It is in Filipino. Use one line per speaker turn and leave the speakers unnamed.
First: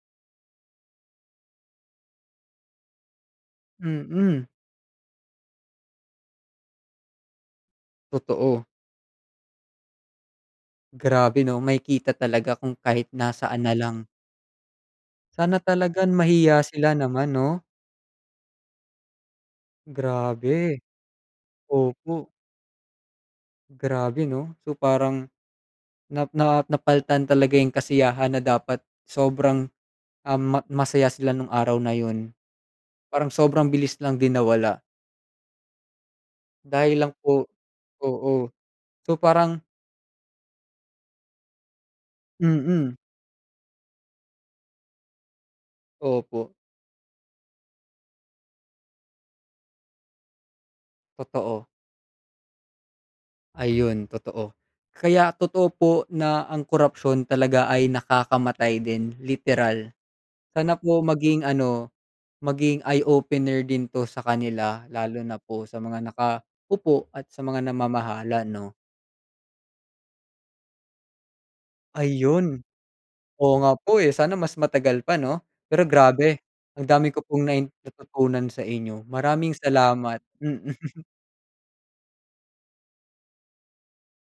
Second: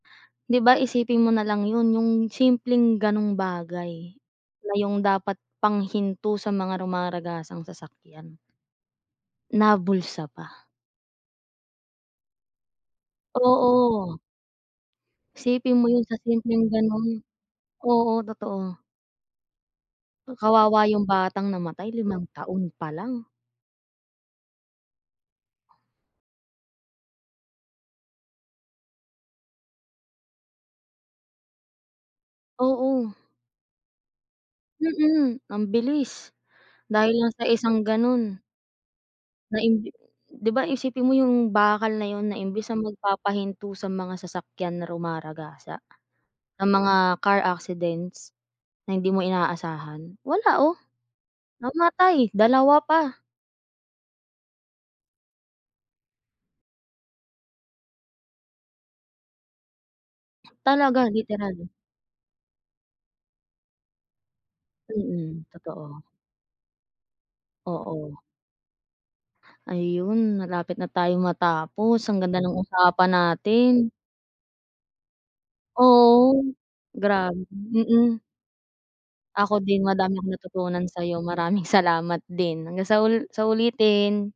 'Di ba, isipin mo nalang 'yun, yung simpleng ganong bagay,
Mhm.
na yung dapat pang hinto sa mga rumaragasang sasakyan,
Totoo.
nabulsa pa.
Grabe 'no? Makikita talaga kung kahit nasaan na lang.
Oo.
Sana
Isipin mo 'yun
talagang
sa
mahiya
simpleng
sila
ganun,
naman 'no?
oo' totoo.
Grabe,
Kawawa yung batang namatay limang
opo.
taon pa lang.
Grabe 'no? So, parang, na na napal'tan talaga yung kasiyahan na dapat sobrang, um, ma masaya sila nung araw na 'yun.
Oo.
Parang sobrang bilis lang din nawala.
Mhm, ambilis,
Dahil
dahil
lang
lang sa
po,
isang ganun.
oo, so,
Na
parang.
imbi 'di ba, isipin mo yung bakal na 'yun, na imbis na
Mhm.
magpapahinto sa mga sasakyan na rumaragasa,
Opo.
ng mga car accidents, na hindi mo inaasahan, wala oh,
Totoo.
namatay dalawa pa.
Ayun totoo, kaya totoo po, na, ang korapsyon talaga ay nakakamatay din, literal, sana po
Talaga
maging
literally.
ano, maging eye-opener din 'to sa kanila, lalo na
Mhm,
po sa mga
totoo.
naka-upo at sa mga
Oo.
namamahala 'no.
Ayun, malapit na tayong matapos, ang ganda ng
Ayun,
usapan
oo nga
natin.
po eh, sana mas matagal pa 'no? Pero
Oo,
grabe, ang dami ko
grabe,
pong nain
mhm.
natutunan sa inyo, maraming
Ako din madami
salamat,
akong
mhm.
natutunan sa'yo maraming salamat din, hanggang sa ul sa ulitin.